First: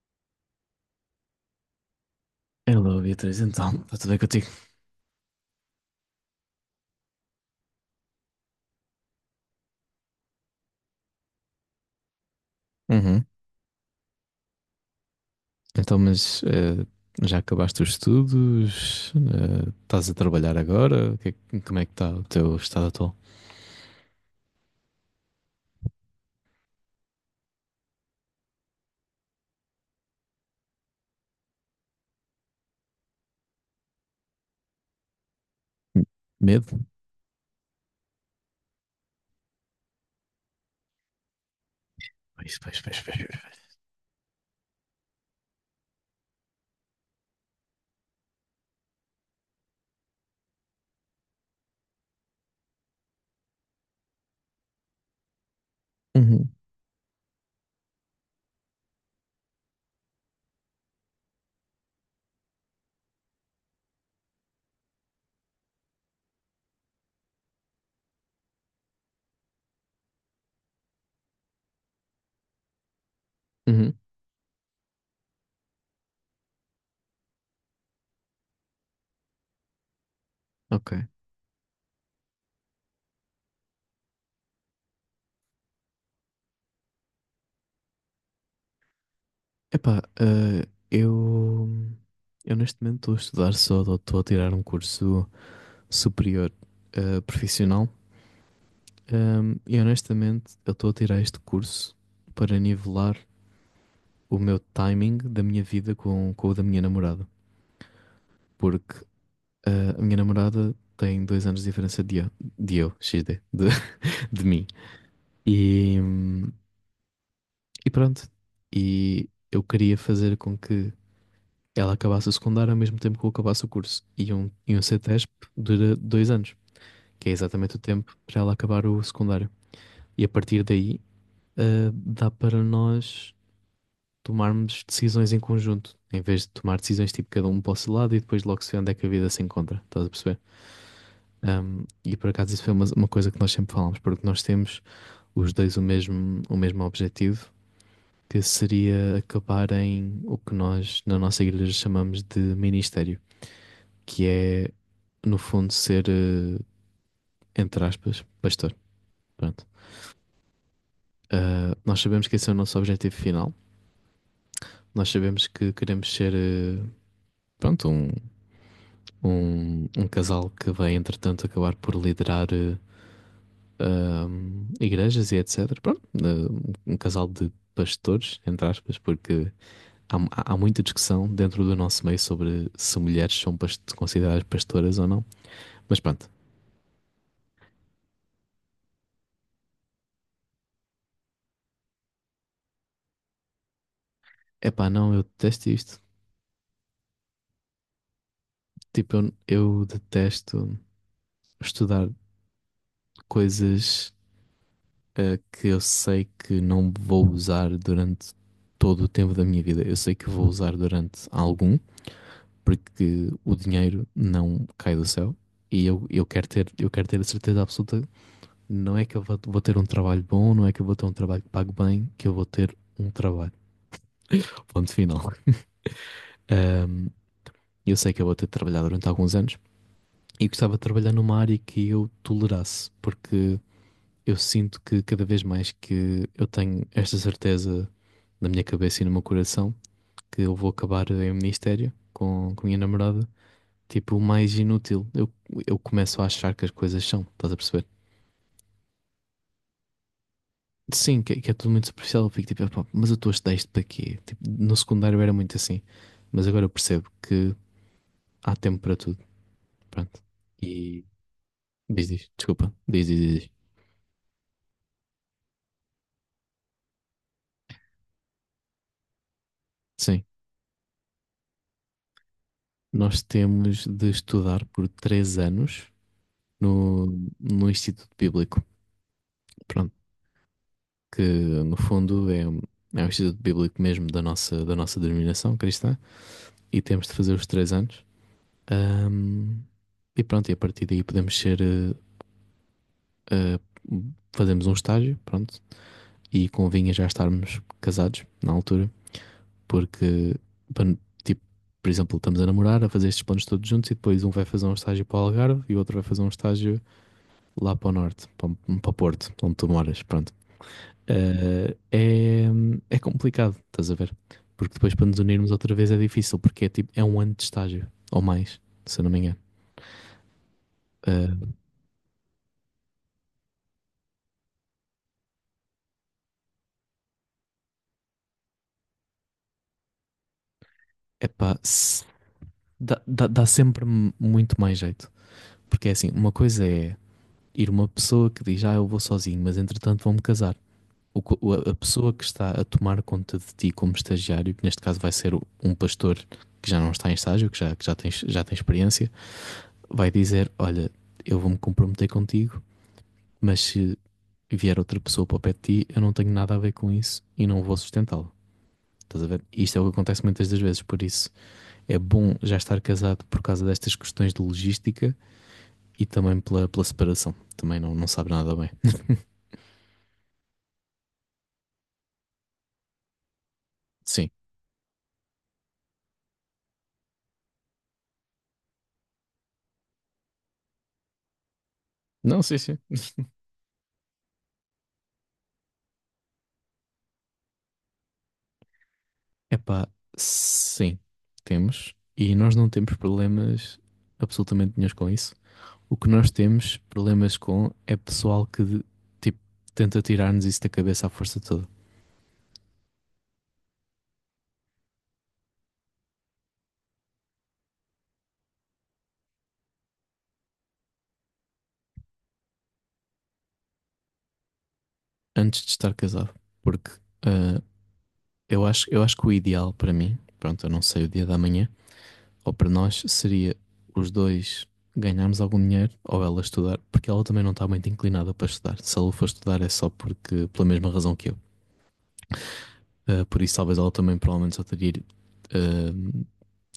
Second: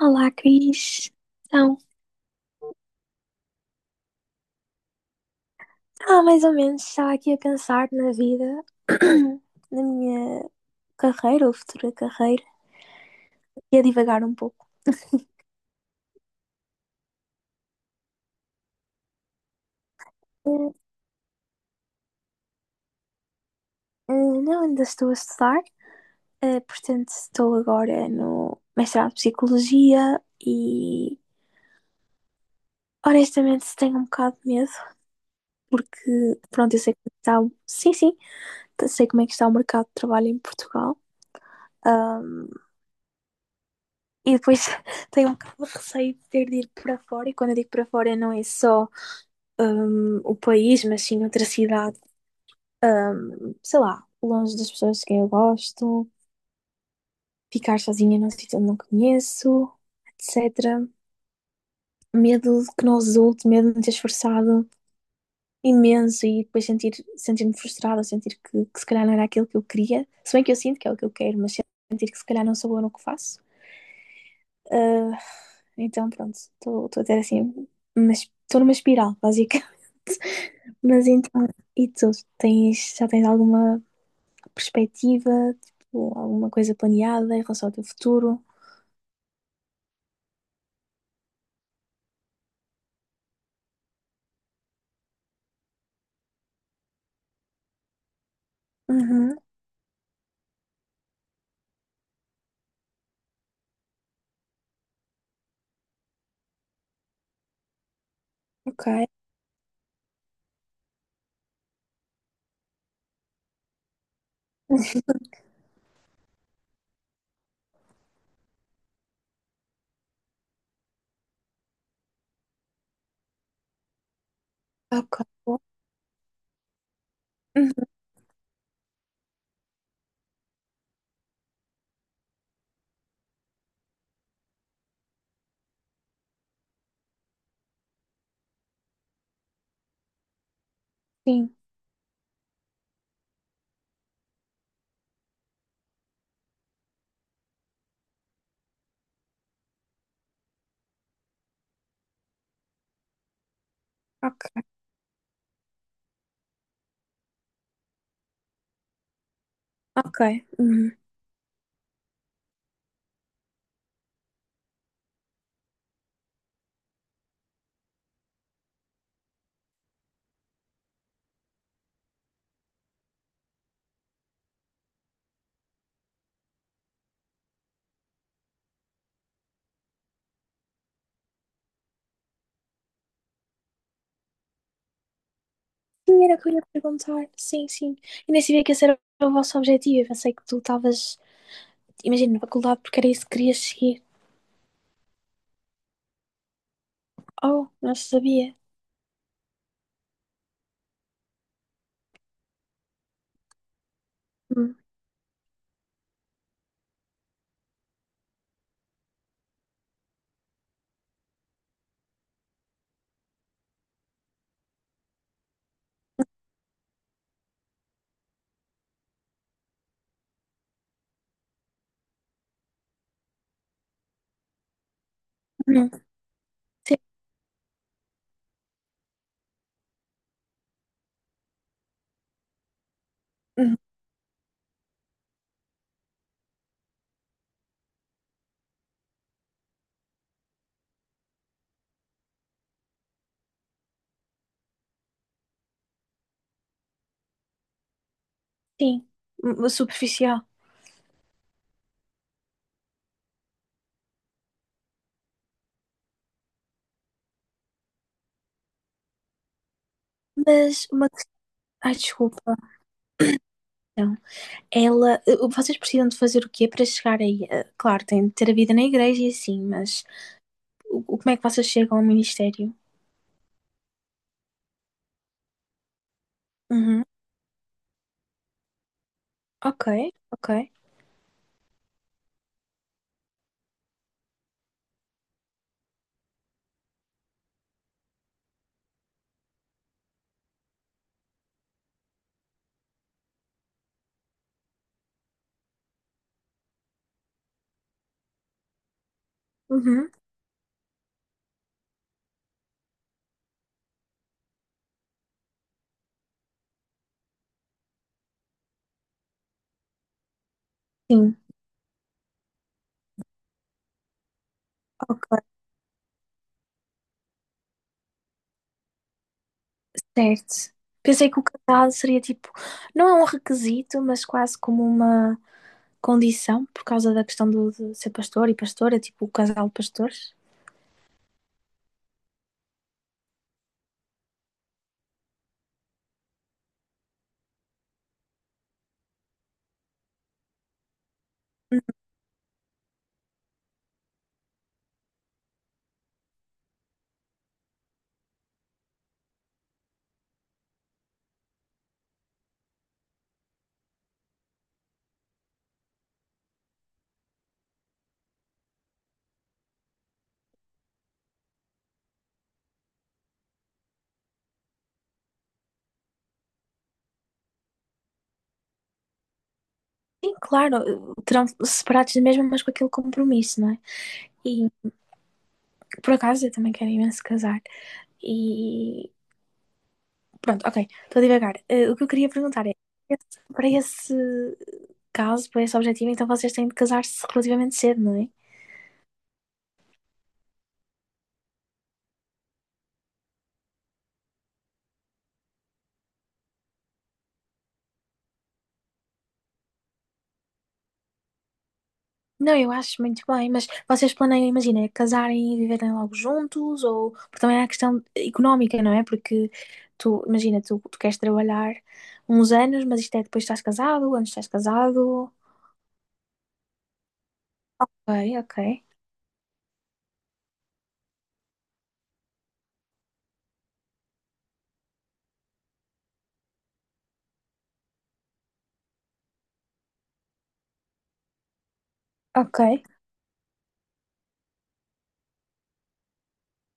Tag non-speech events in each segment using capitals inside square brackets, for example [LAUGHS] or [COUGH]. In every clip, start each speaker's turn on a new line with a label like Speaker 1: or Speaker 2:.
Speaker 1: Olá, Cris. Então,
Speaker 2: Hello, Beatriz, então, está tudo bem contigo?
Speaker 1: mais ou menos, estava aqui a pensar na vida, [CLEARS THROAT] na minha carreira ou futura carreira,
Speaker 2: Uhum.
Speaker 1: e a divagar um pouco.
Speaker 2: Então, mas, já acabaste os estudos? Estás a trabalhar
Speaker 1: Eh,
Speaker 2: agora? O que é que- como é que está o teu estado atual?
Speaker 1: Não, ainda estou a estudar, portanto, estou agora no mestrado de Psicologia e, honestamente, tenho um bocado de medo, porque, pronto,
Speaker 2: Medo?
Speaker 1: eu sei como está Sim, sim, sei como é que está o mercado de trabalho em Portugal.
Speaker 2: Pois, pois, pois, pois, pois.
Speaker 1: E depois [LAUGHS] tenho um bocado de receio de ter de ir para fora, e quando eu digo para fora não é só o país, mas sim outra cidade, sei lá, longe das pessoas que eu gosto,
Speaker 2: Uhum.
Speaker 1: ficar sozinha num sítio onde não conheço, etc. Medo que não resulte, medo de me ter esforçado imenso e depois sentir-me frustrada, sentir que se calhar não era aquilo que eu queria, se bem que eu sinto que é o que eu quero, mas sentir que se calhar não sou boa no que faço.
Speaker 2: Uhum.
Speaker 1: Ah, então, pronto, estou a ter assim, mas estou numa espiral, básica. [LAUGHS]
Speaker 2: Ok.
Speaker 1: Mas então, e tu? Já tens alguma perspectiva, tipo, alguma coisa planeada em relação ao teu futuro?
Speaker 2: Epá, eu neste momento estou a estudar só, estou a tirar um curso superior, profissional.
Speaker 1: Uhum.
Speaker 2: E honestamente eu estou a tirar este curso para nivelar o meu timing da minha vida com o da minha namorada.
Speaker 1: Ok,
Speaker 2: Porque a minha namorada tem 2 anos de diferença de eu, XD, [LAUGHS] de mim. E, hum, e pronto. E eu queria fazer com que ela acabasse o secundário ao mesmo tempo que eu acabasse o curso. E um
Speaker 1: ok.
Speaker 2: CETESP
Speaker 1: Boa.
Speaker 2: dura 2 anos, que é
Speaker 1: Uhum,
Speaker 2: exatamente o tempo para ela acabar o secundário. E a partir daí, dá para nós tomarmos decisões em conjunto, em vez de tomar decisões tipo cada um para o seu lado e depois logo se vê onde é que a vida se encontra. Estás a perceber?
Speaker 1: sim,
Speaker 2: E por acaso isso foi uma coisa que nós sempre falámos, porque nós temos os dois o mesmo objetivo, que seria acabar em o que nós na nossa igreja chamamos de ministério, que
Speaker 1: ok,
Speaker 2: é no fundo ser, entre aspas, pastor. Pronto.
Speaker 1: ok. Uhum.
Speaker 2: Ah, nós sabemos que esse é o nosso objetivo final, nós sabemos que queremos ser, pronto, um, um casal que vai entretanto acabar por liderar, igrejas, e etc. Pronto, um casal de pastores, entre aspas, porque há muita discussão dentro do nosso meio sobre se mulheres são consideradas pastoras ou não. Mas
Speaker 1: Sim,
Speaker 2: pronto,
Speaker 1: era o que eu ia perguntar. Sim, sim. E nem sabia que esse era o vosso objetivo. Eu pensei que tu estavas, imagina, na faculdade porque era isso que querias seguir.
Speaker 2: é pá, não, eu detesto isto.
Speaker 1: Oh, não sabia.
Speaker 2: Tipo, eu, detesto estudar coisas,
Speaker 1: Uhum.
Speaker 2: que eu sei que não vou usar durante todo o tempo da minha vida. Eu sei que vou usar durante algum, porque o dinheiro não cai do céu e eu, quero ter, eu quero ter a certeza absoluta, não é que eu vou, ter um trabalho bom, não é que eu vou ter um trabalho que pague bem, que eu vou ter um trabalho. Ponto final.
Speaker 1: Uhum. Sim,
Speaker 2: Ahm, eu sei que eu vou ter de trabalhar durante alguns anos, e gostava de trabalhar numa área que eu tolerasse, porque
Speaker 1: uhum.
Speaker 2: eu sinto que cada vez mais que eu tenho esta certeza na minha cabeça e no meu coração, que eu vou acabar em ministério com a minha namorada. Tipo, o mais inútil. Eu, começo a achar que as coisas são, estás a perceber?
Speaker 1: Sim. Superficial.
Speaker 2: Sim, que é tudo muito superficial. Eu fico tipo, "Epá, mas eu estou a estudar isto para quê?" Tipo, no secundário era muito assim, mas agora eu percebo que há tempo para tudo. Pronto.
Speaker 1: Mas
Speaker 2: E
Speaker 1: uma questão. Ai,
Speaker 2: diz, diz,
Speaker 1: desculpa.
Speaker 2: desculpa, diz, diz, diz, diz.
Speaker 1: Então, vocês precisam de fazer o quê para chegar aí? Claro, tem de ter a vida na igreja e assim, mas
Speaker 2: Sim,
Speaker 1: como é que vocês chegam ao ministério?
Speaker 2: nós temos de estudar por 3 anos
Speaker 1: Uhum.
Speaker 2: no, no Instituto Bíblico.
Speaker 1: Ok,
Speaker 2: Pronto,
Speaker 1: ok.
Speaker 2: que no fundo é, é o Instituto Bíblico mesmo da nossa denominação cristã, e temos de fazer os 3 anos. Ahm, e pronto, e a partir daí podemos ser. Eh, Fazemos um estágio, pronto. E convinha já estarmos casados na altura,
Speaker 1: Uhum.
Speaker 2: porque, pan- tipo, por exemplo, estamos a namorar, a fazer estes planos todos juntos, e depois um vai fazer um estágio para o Algarve e o outro vai fazer um estágio lá para o norte, para Porto, onde tu moras, pronto.
Speaker 1: Sim,
Speaker 2: Eh, é, é complicado, estás a ver? Porque depois para nos
Speaker 1: ok,
Speaker 2: unirmos outra vez é difícil, porque é tipo, é um ano de estágio, ou mais, se eu não me engano.
Speaker 1: certo.
Speaker 2: Eh,
Speaker 1: Pensei que o casal seria tipo. Não é um requisito, mas quase como uma condição, por causa da questão do, de ser pastor e pastora, tipo o casal de pastores.
Speaker 2: Epá, dá sempre muito mais jeito. Porque é assim, uma coisa é ir uma pessoa que diz, ah, eu vou sozinho, mas entretanto vou-me casar. O co- o- a pessoa que está a tomar conta de ti como estagiário, que neste caso vai ser um pastor que já não está em estágio, que já, já tem experiência, vai dizer, olha, eu vou-me comprometer contigo, mas se vier outra pessoa para o pé de ti, eu não tenho nada a ver com isso, e não vou sustentá-lo. Estás a ver? Isto é o que acontece muitas das vezes, por isso é bom já estar casado por causa destas questões de logística e também pela separação. Também não, sabe nada bem.
Speaker 1: Sim, claro, terão separados mesmo, mas com aquele compromisso, não é?
Speaker 2: Sim.
Speaker 1: E por acaso, eu também quero imenso casar. E pronto, ok, estou a divagar. O que eu queria
Speaker 2: Não, sim,
Speaker 1: perguntar é,
Speaker 2: sim.
Speaker 1: para esse caso, para esse objetivo, então vocês têm de casar-se relativamente cedo, não é?
Speaker 2: Epá, sim, temos. E nós não temos problemas absolutamente nenhum com isso. O que nós temos problemas com é pessoal que tipo, tenta tirar-nos isso da cabeça à força toda,
Speaker 1: Não, eu acho muito bem, mas vocês planeiam, imagina, casarem e viverem logo juntos, ou porque também há a questão económica, não é? Porque tu, imagina, tu queres trabalhar uns anos, mas isto é depois estás casado, antes estás casado.
Speaker 2: antes de estar casado. Porque ah,
Speaker 1: Ok, ok.
Speaker 2: eu acho que o ideal para mim, pronto, eu não sei o dia da manhã, ou para nós, seria os dois ganharmos algum dinheiro, ou ela estudar, porque ela também não está muito inclinada para estudar. Se ela for estudar é só porque, pela mesma razão que eu.
Speaker 1: Ok.
Speaker 2: Ah, por isso, talvez ela também provavelmente só teria, ah,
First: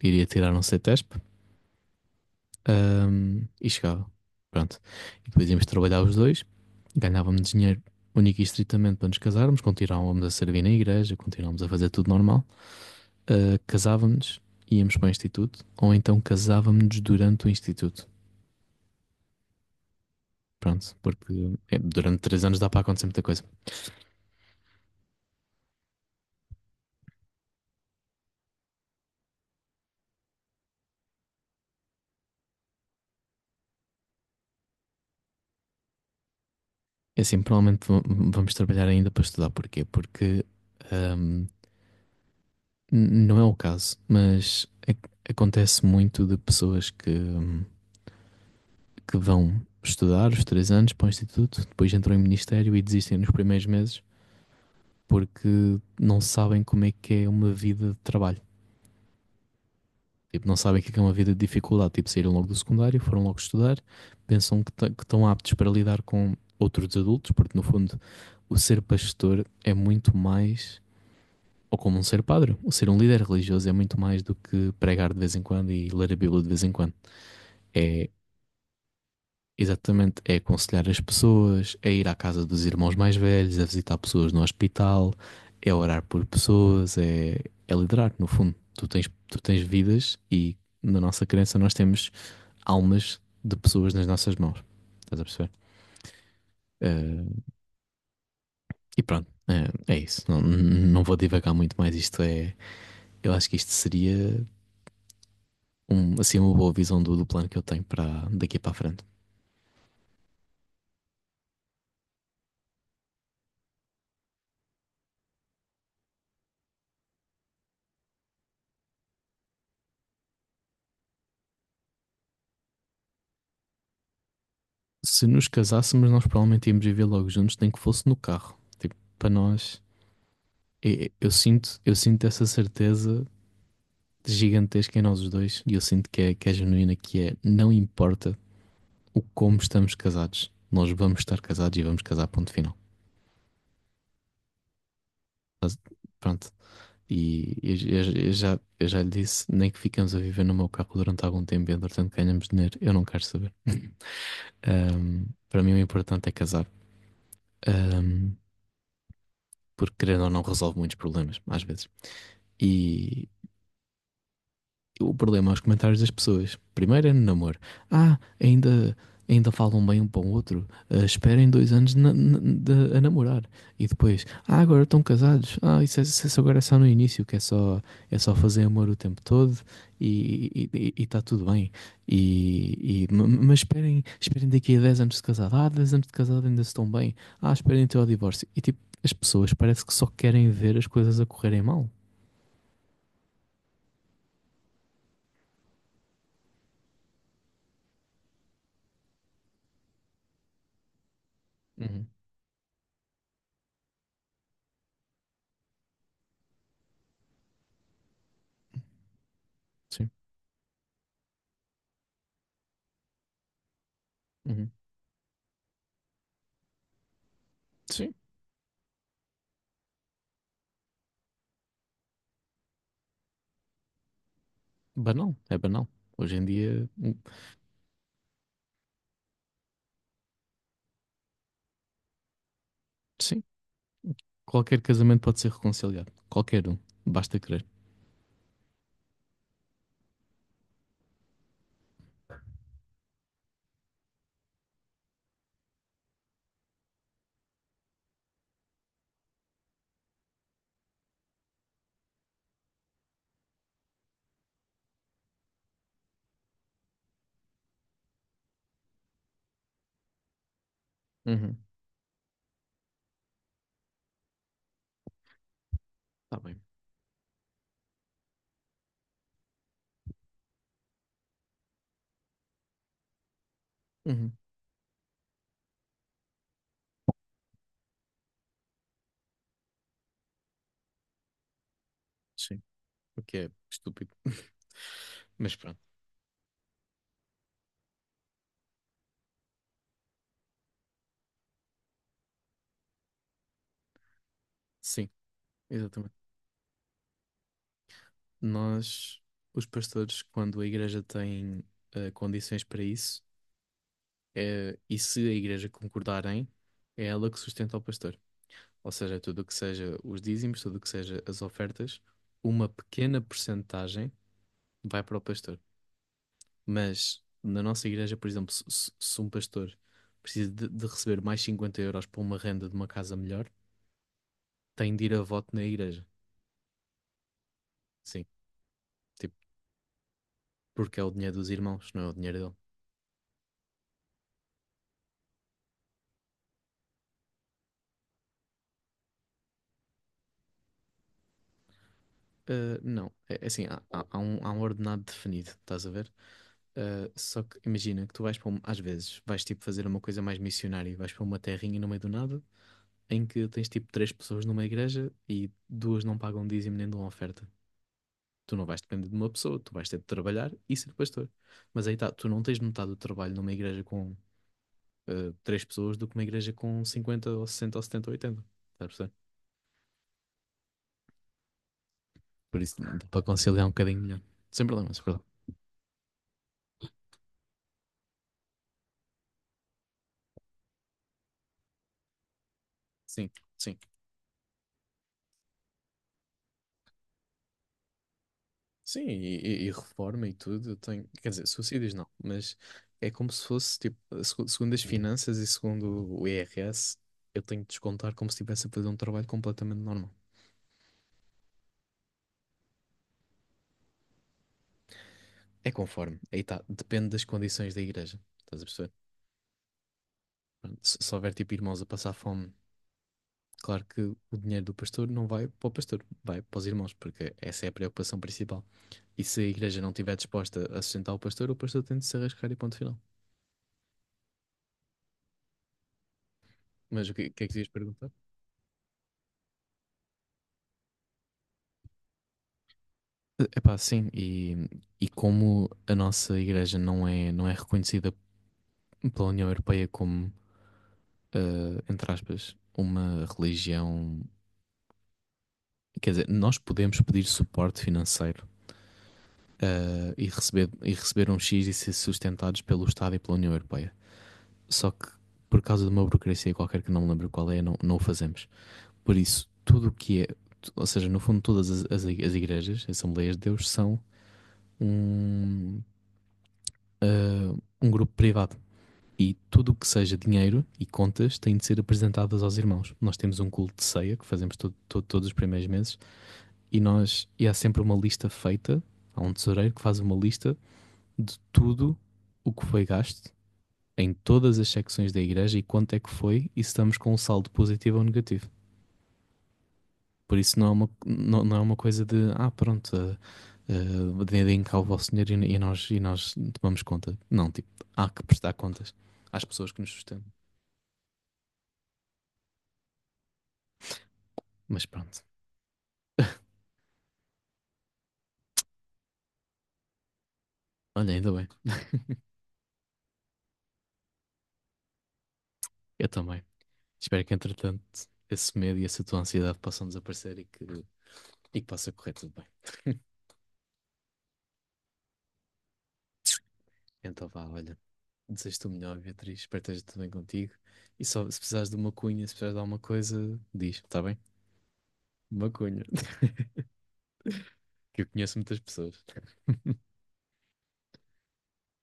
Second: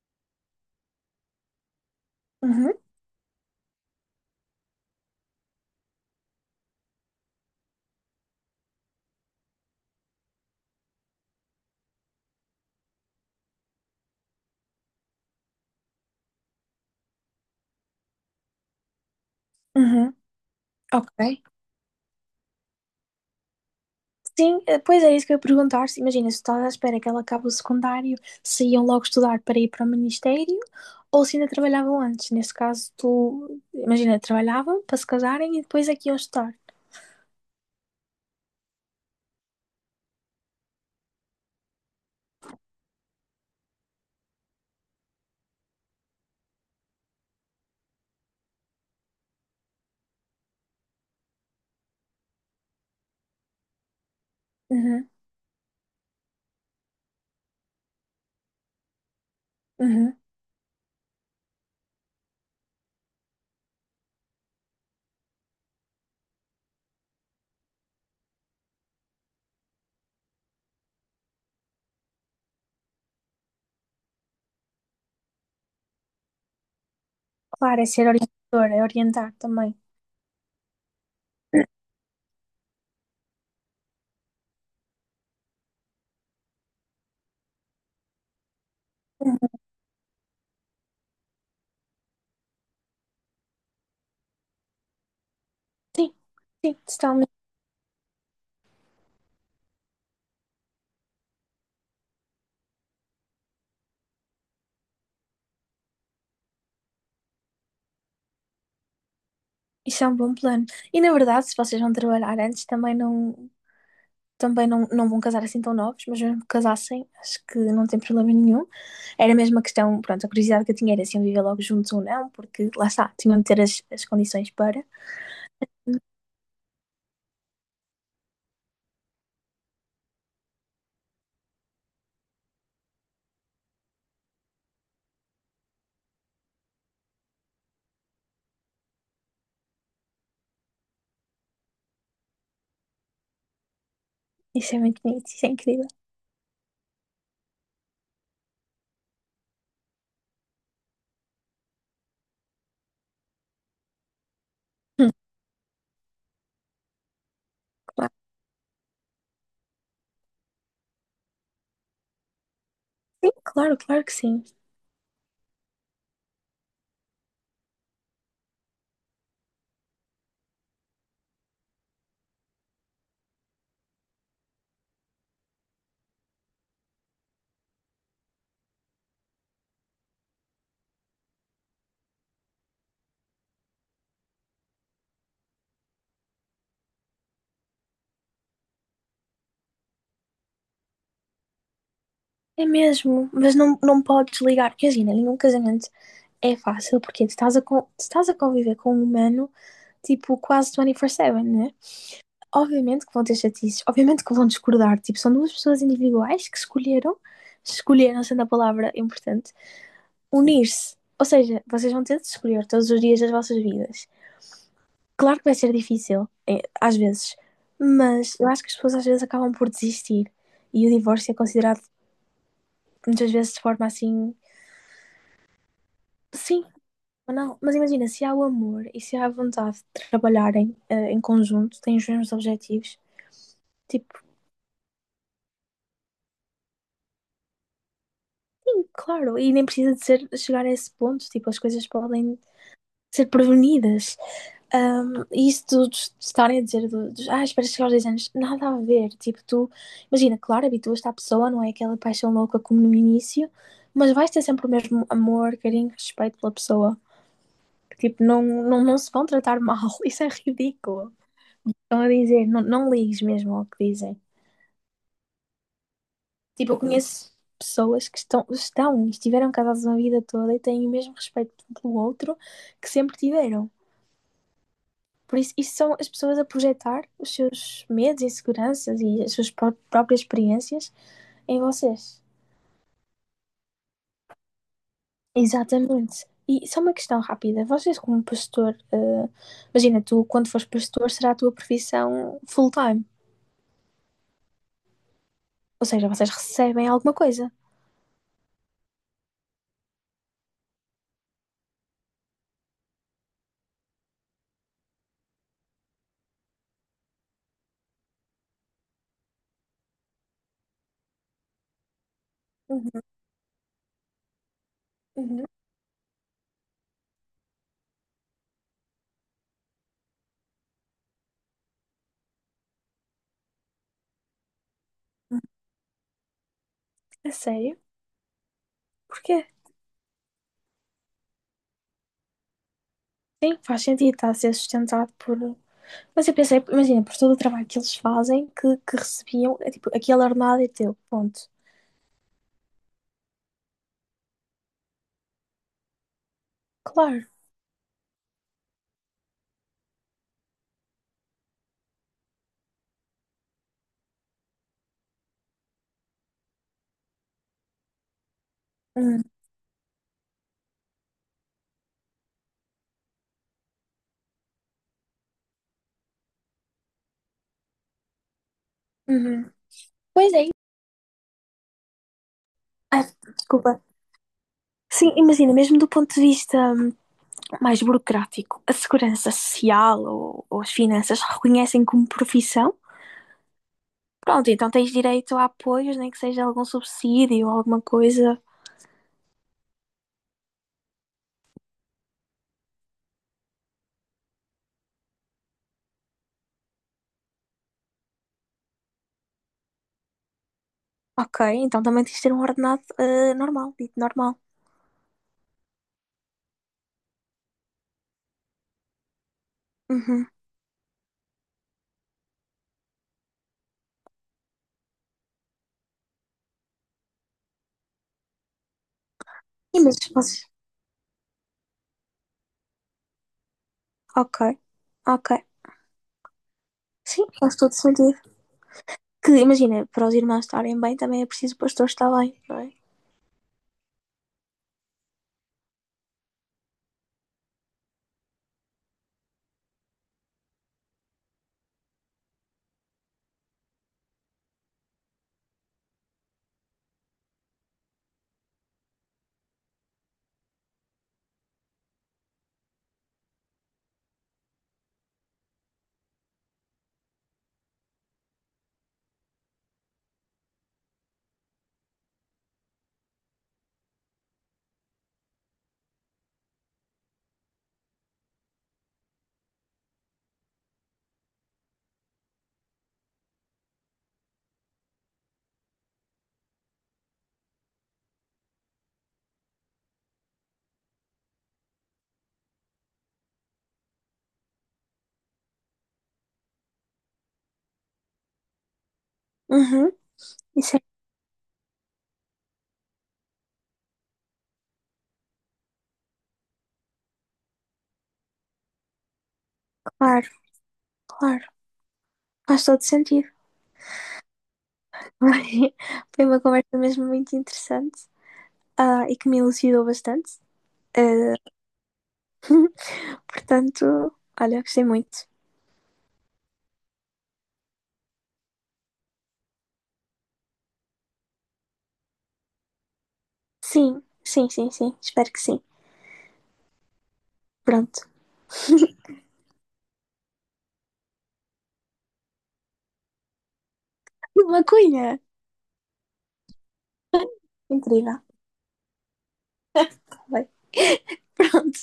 Speaker 2: iria tirar um CETESP, ah, e S P,
Speaker 1: Uhum,
Speaker 2: e chegava. Pronto. E depois íamos trabalhar os dois, ganhávamos dinheiro único e estritamente para nos casarmos, continuávamos a servir na igreja, continuávamos a fazer tudo normal, ah, casávamos, íamos para o instituto, ou então casávamos durante o instituto.
Speaker 1: uhum,
Speaker 2: Pronto,
Speaker 1: ok.
Speaker 2: porque é, durante 3 anos dá para acontecer muita coisa.
Speaker 1: Sim, pois é isso que eu ia perguntar. Imagina, se estás à espera que ela acabe o secundário, se iam logo estudar para ir para o ministério ou se ainda trabalhavam antes. Nesse caso, tu, imagina, trabalhavam para se casarem e depois aqui iam estudar.
Speaker 2: É assim, provavelmente vamos trabalhar ainda para estudar. Porquê? Porque hum, não é o caso, mas acontece muito de pessoas que, que vão estudar os 3 anos para o instituto, depois entram em ministério e desistem nos primeiros meses,
Speaker 1: Uhum,
Speaker 2: porque não sabem como é que é uma vida de trabalho.
Speaker 1: uhum.
Speaker 2: Tipo, não sabem o que é uma vida de dificuldade. Tipo, saíram logo do secundário, foram logo estudar, pensam que que estão aptos para lidar com outros adultos, porque no fundo o ser pastor é muito mais, ou como um ser padre, o ser um líder religioso é muito mais do que pregar de vez em quando e ler a Bíblia de vez em quando.
Speaker 1: Claro, é ser
Speaker 2: É
Speaker 1: orientador, é orientar também.
Speaker 2: exatamente, é aconselhar as pessoas, é ir à casa dos irmãos mais velhos, é visitar pessoas no hospital, é orar por pessoas, é liderar, no fundo. Tu tens, tu
Speaker 1: Uhum.
Speaker 2: tens vidas, e na nossa crença nós temos almas de pessoas nas nossas mãos. Estás a perceber?
Speaker 1: Sim, sim,
Speaker 2: Eh,
Speaker 1: totalmente.
Speaker 2: e pronto, é isso. Não, não vou divagar muito mais. Isto é, eu acho que isto seria, assim, uma boa visão do plano que eu tenho para daqui para a frente.
Speaker 1: Isso é um bom plano. E na verdade, se vocês vão trabalhar antes, também não, não vão casar assim tão novos, mas mesmo que casassem, acho que não tem problema nenhum. Era mesmo a questão, pronto, a curiosidade que eu tinha era se iam viver logo juntos ou não, porque lá está, tinham de ter as condições para.
Speaker 2: Se nos casássemos, nós provavelmente íamos viver logo juntos, nem que fosse no carro. Tipo, para nós, eu, sinto, eu sinto essa certeza gigantesca em nós os dois, e eu sinto que é genuína, que é, não importa o como estamos casados, nós vamos estar casados e vamos casar, ponto final.
Speaker 1: Isso é muito bonito, isso é
Speaker 2: Mas,
Speaker 1: incrível.
Speaker 2: pronto. E eu, eu já lhe disse, nem que ficamos a viver no meu carro durante algum tempo e entretanto ganhamos dinheiro, eu não quero saber. [LAUGHS]
Speaker 1: Hum,
Speaker 2: Para mim o importante é casar.
Speaker 1: claro,
Speaker 2: Ahm, porque querendo ou não resolve muitos problemas, às vezes. E,
Speaker 1: sim, claro, claro que sim.
Speaker 2: o problema é os comentários das pessoas. Primeiro é no namoro. Ah, ainda, falam bem um para o outro. Ah, esperem 2 anos a namorar. E depois, ah, agora estão casados. Ah, isso, isso agora é só no início, que é só fazer amor o tempo todo, e está tudo bem. E, e- mas esperem, daqui a 10 anos de casado. Ah, 10 anos de casado ainda estão bem. Ah, esperem até ao divórcio. E tipo, as pessoas parece que só querem ver as coisas a correrem mal.
Speaker 1: É mesmo, mas não, não podes ligar, porque imagina, nenhum casamento é fácil, porque tu estás a conviver com um humano, tipo, quase 24/7, né?
Speaker 2: Uhum.
Speaker 1: Obviamente que vão ter chatices, obviamente que vão discordar. Tipo, são duas pessoas individuais que escolheram, escolheram, sendo a palavra importante,
Speaker 2: Sim.
Speaker 1: unir-se. Ou seja, vocês vão ter de escolher todos os dias das vossas vidas.
Speaker 2: Uhum.
Speaker 1: Claro que vai ser difícil, às vezes,
Speaker 2: Sim.
Speaker 1: mas eu acho que as pessoas às vezes acabam por desistir. E o divórcio é considerado muitas vezes de forma assim,
Speaker 2: Banal, é banal. Hoje em
Speaker 1: sim,
Speaker 2: dia,
Speaker 1: ou não. Mas imagina, se há o amor e se há a vontade de trabalharem em conjunto, têm os mesmos objetivos,
Speaker 2: sim,
Speaker 1: tipo,
Speaker 2: qualquer casamento pode ser reconciliado. Qualquer um, basta querer.
Speaker 1: claro, e nem precisa de ser, chegar a esse ponto, tipo, as coisas podem ser prevenidas. Um, e isso de estarem a dizer, dos, ah, espera chegar aos 10 anos, nada a ver. Tipo, tu, imagina, claro, habituas-te à pessoa, não é aquela paixão louca como no início, mas vais ter sempre o mesmo amor, carinho, respeito pela pessoa. Tipo, não, não, não se vão tratar mal, [LAUGHS] isso é ridículo.
Speaker 2: Uhum.
Speaker 1: Estão a dizer, não, não ligues mesmo ao que dizem.
Speaker 2: Tá bem.
Speaker 1: Tipo, eu conheço pessoas que estiveram casadas uma vida toda e têm o mesmo respeito um pelo outro que sempre tiveram.
Speaker 2: Uhum.
Speaker 1: Por isso, isso são as pessoas a projetar os seus medos, inseguranças e as suas próprias experiências em vocês.
Speaker 2: Sim, o que é estúpido. [LAUGHS] Mas pronto,
Speaker 1: Exatamente. E só uma questão rápida. Vocês, como pastor, imagina, tu, quando fores pastor, será a tua profissão full-time.
Speaker 2: sim,
Speaker 1: Ou seja,
Speaker 2: exatamente.
Speaker 1: vocês recebem alguma coisa.
Speaker 2: Nós, os pastores, quando a igreja tem, condições para isso, e se a igreja concordarem, é ela que sustenta o pastor. Ou seja, é tudo o que seja os dízimos, tudo o que seja as ofertas, uma
Speaker 1: Uhum,
Speaker 2: pequena porcentagem vai para o
Speaker 1: uhum.
Speaker 2: pastor. Mas na nossa igreja, por exemplo, se um pastor precisa de receber mais 50 euros para uma renda de uma casa melhor, tem de ir a voto na igreja.
Speaker 1: A sério?
Speaker 2: Sim, tipo,
Speaker 1: Porquê?
Speaker 2: porque é o dinheiro dos irmãos, não é o dinheiro dele.
Speaker 1: Sim, faz sentido estar a ser sustentado por, mas eu pensei, imagina, por todo o trabalho que eles fazem, que recebiam, é tipo, aquele ordenado é teu, ponto.
Speaker 2: Ah, não, é assim, há um ordenado definido, estás a ver? Ah,
Speaker 1: Claro.
Speaker 2: só que imagina que tu vais para, às vezes, vais tipo fazer uma coisa mais missionária, vais para uma terrinha no meio do nada, em que tens tipo 3 pessoas numa igreja e duas não pagam dízimo nem dão oferta. Tu não vais depender de
Speaker 1: Hum,
Speaker 2: uma pessoa, tu vais ter de trabalhar e ser pastor. Mas aí está, tu não tens metade do trabalho numa igreja com, 3 pessoas, do que uma igreja com 50, ou 60 ou 70 ou 80. Estás a perceber?
Speaker 1: uhum. Pois é.
Speaker 2: Por isso, dá
Speaker 1: Ai,
Speaker 2: para conciliar um
Speaker 1: desculpa.
Speaker 2: bocadinho melhor. Sem problema, sem
Speaker 1: Sim,
Speaker 2: problema.
Speaker 1: imagina, mesmo do ponto de vista mais burocrático, a segurança social ou as finanças reconhecem como profissão.
Speaker 2: Sim, sim.
Speaker 1: Pronto, então tens direito a apoios, nem que seja algum subsídio ou alguma coisa.
Speaker 2: Sim, e reforma e tudo, eu tenho, quer dizer, suicídios não, mas é como se fosse, tipo, segundo as finanças e segundo o IRS, eu tenho de descontar como se estivesse a fazer um trabalho completamente normal.
Speaker 1: Ok, então também tens de ter um ordenado normal, dito normal.
Speaker 2: É conforme, aí está, depende das condições da igreja, estás a perceber?
Speaker 1: Uhum.
Speaker 2: Pronto, se houver tipo irmãos a passar fome, claro que o dinheiro do pastor não vai para o pastor, vai para os irmãos, porque essa é a preocupação principal. E se a
Speaker 1: E
Speaker 2: igreja não
Speaker 1: mas
Speaker 2: estiver
Speaker 1: vocês-
Speaker 2: disposta a sustentar o pastor tem de se arriscar, e ponto final.
Speaker 1: Ok, ok.
Speaker 2: Mas
Speaker 1: Sim,
Speaker 2: o que é que
Speaker 1: faz
Speaker 2: tu ias
Speaker 1: todo
Speaker 2: perguntar?
Speaker 1: sentido. Que imagina, para os irmãos estarem bem, também é preciso o pastor estar bem, não é?
Speaker 2: Epá sim, e como a nossa igreja não é, não é reconhecida pela União Europeia como, eh, entre aspas, uma religião. Quer dizer, nós podemos pedir suporte financeiro, e receber um X e ser sustentados pelo Estado e pela União Europeia. Só que por causa de uma burocracia qualquer que não me lembro qual é, não, o fazemos. Por isso, tudo o que é, ou seja, no fundo, todas as, as igrejas, Assembleias de Deus, são um, ah, um grupo privado. E tudo o que seja dinheiro e contas tem de ser apresentadas aos irmãos. Nós temos um culto de ceia que fazemos todos os primeiros meses, e, e há sempre uma lista feita. Há um tesoureiro que faz uma lista de tudo o que foi gasto em todas as secções da igreja, e quanto é que foi, e se estamos com um saldo positivo ou negativo.
Speaker 1: Uhum,
Speaker 2: Por isso não é
Speaker 1: isso é
Speaker 2: uma, não é uma coisa de, ah, pronto, deem cá o vosso dinheiro, e nós tomamos conta. Não, tipo, há que prestar contas às pessoas que nos
Speaker 1: claro,
Speaker 2: sustentam.
Speaker 1: claro. Faz todo sentido.
Speaker 2: Mas
Speaker 1: [LAUGHS]
Speaker 2: pronto,
Speaker 1: Foi foi uma conversa mesmo muito interessante, ah, e que me elucidou bastante.
Speaker 2: olha, ainda
Speaker 1: Ah,
Speaker 2: bem.
Speaker 1: portanto, olha, gostei muito.
Speaker 2: Eu também. Espero que, entretanto, esse medo e essa tua ansiedade possam desaparecer, e que possa correr tudo bem.
Speaker 1: Sim, sim, sim, sim. Espero que sim.
Speaker 2: Então vá, olha,
Speaker 1: Pronto.
Speaker 2: desejo-te o melhor, Beatriz. Espero que esteja tudo bem contigo. E só se precisares de uma cunha, se precisares de alguma coisa, diz, está bem?
Speaker 1: [LAUGHS] Uma cunha!
Speaker 2: Uma cunha. [LAUGHS] Que eu
Speaker 1: Incrível.
Speaker 2: conheço muitas pessoas.
Speaker 1: Tá bem. Pronto.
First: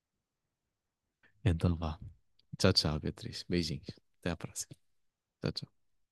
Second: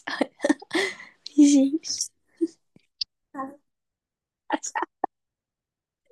Speaker 2: Então vá.
Speaker 1: Beijinhos.
Speaker 2: Tchau, tchau, Beatriz. Beijinhos. Até à próxima.
Speaker 1: Tchau.
Speaker 2: Tchau, tchau.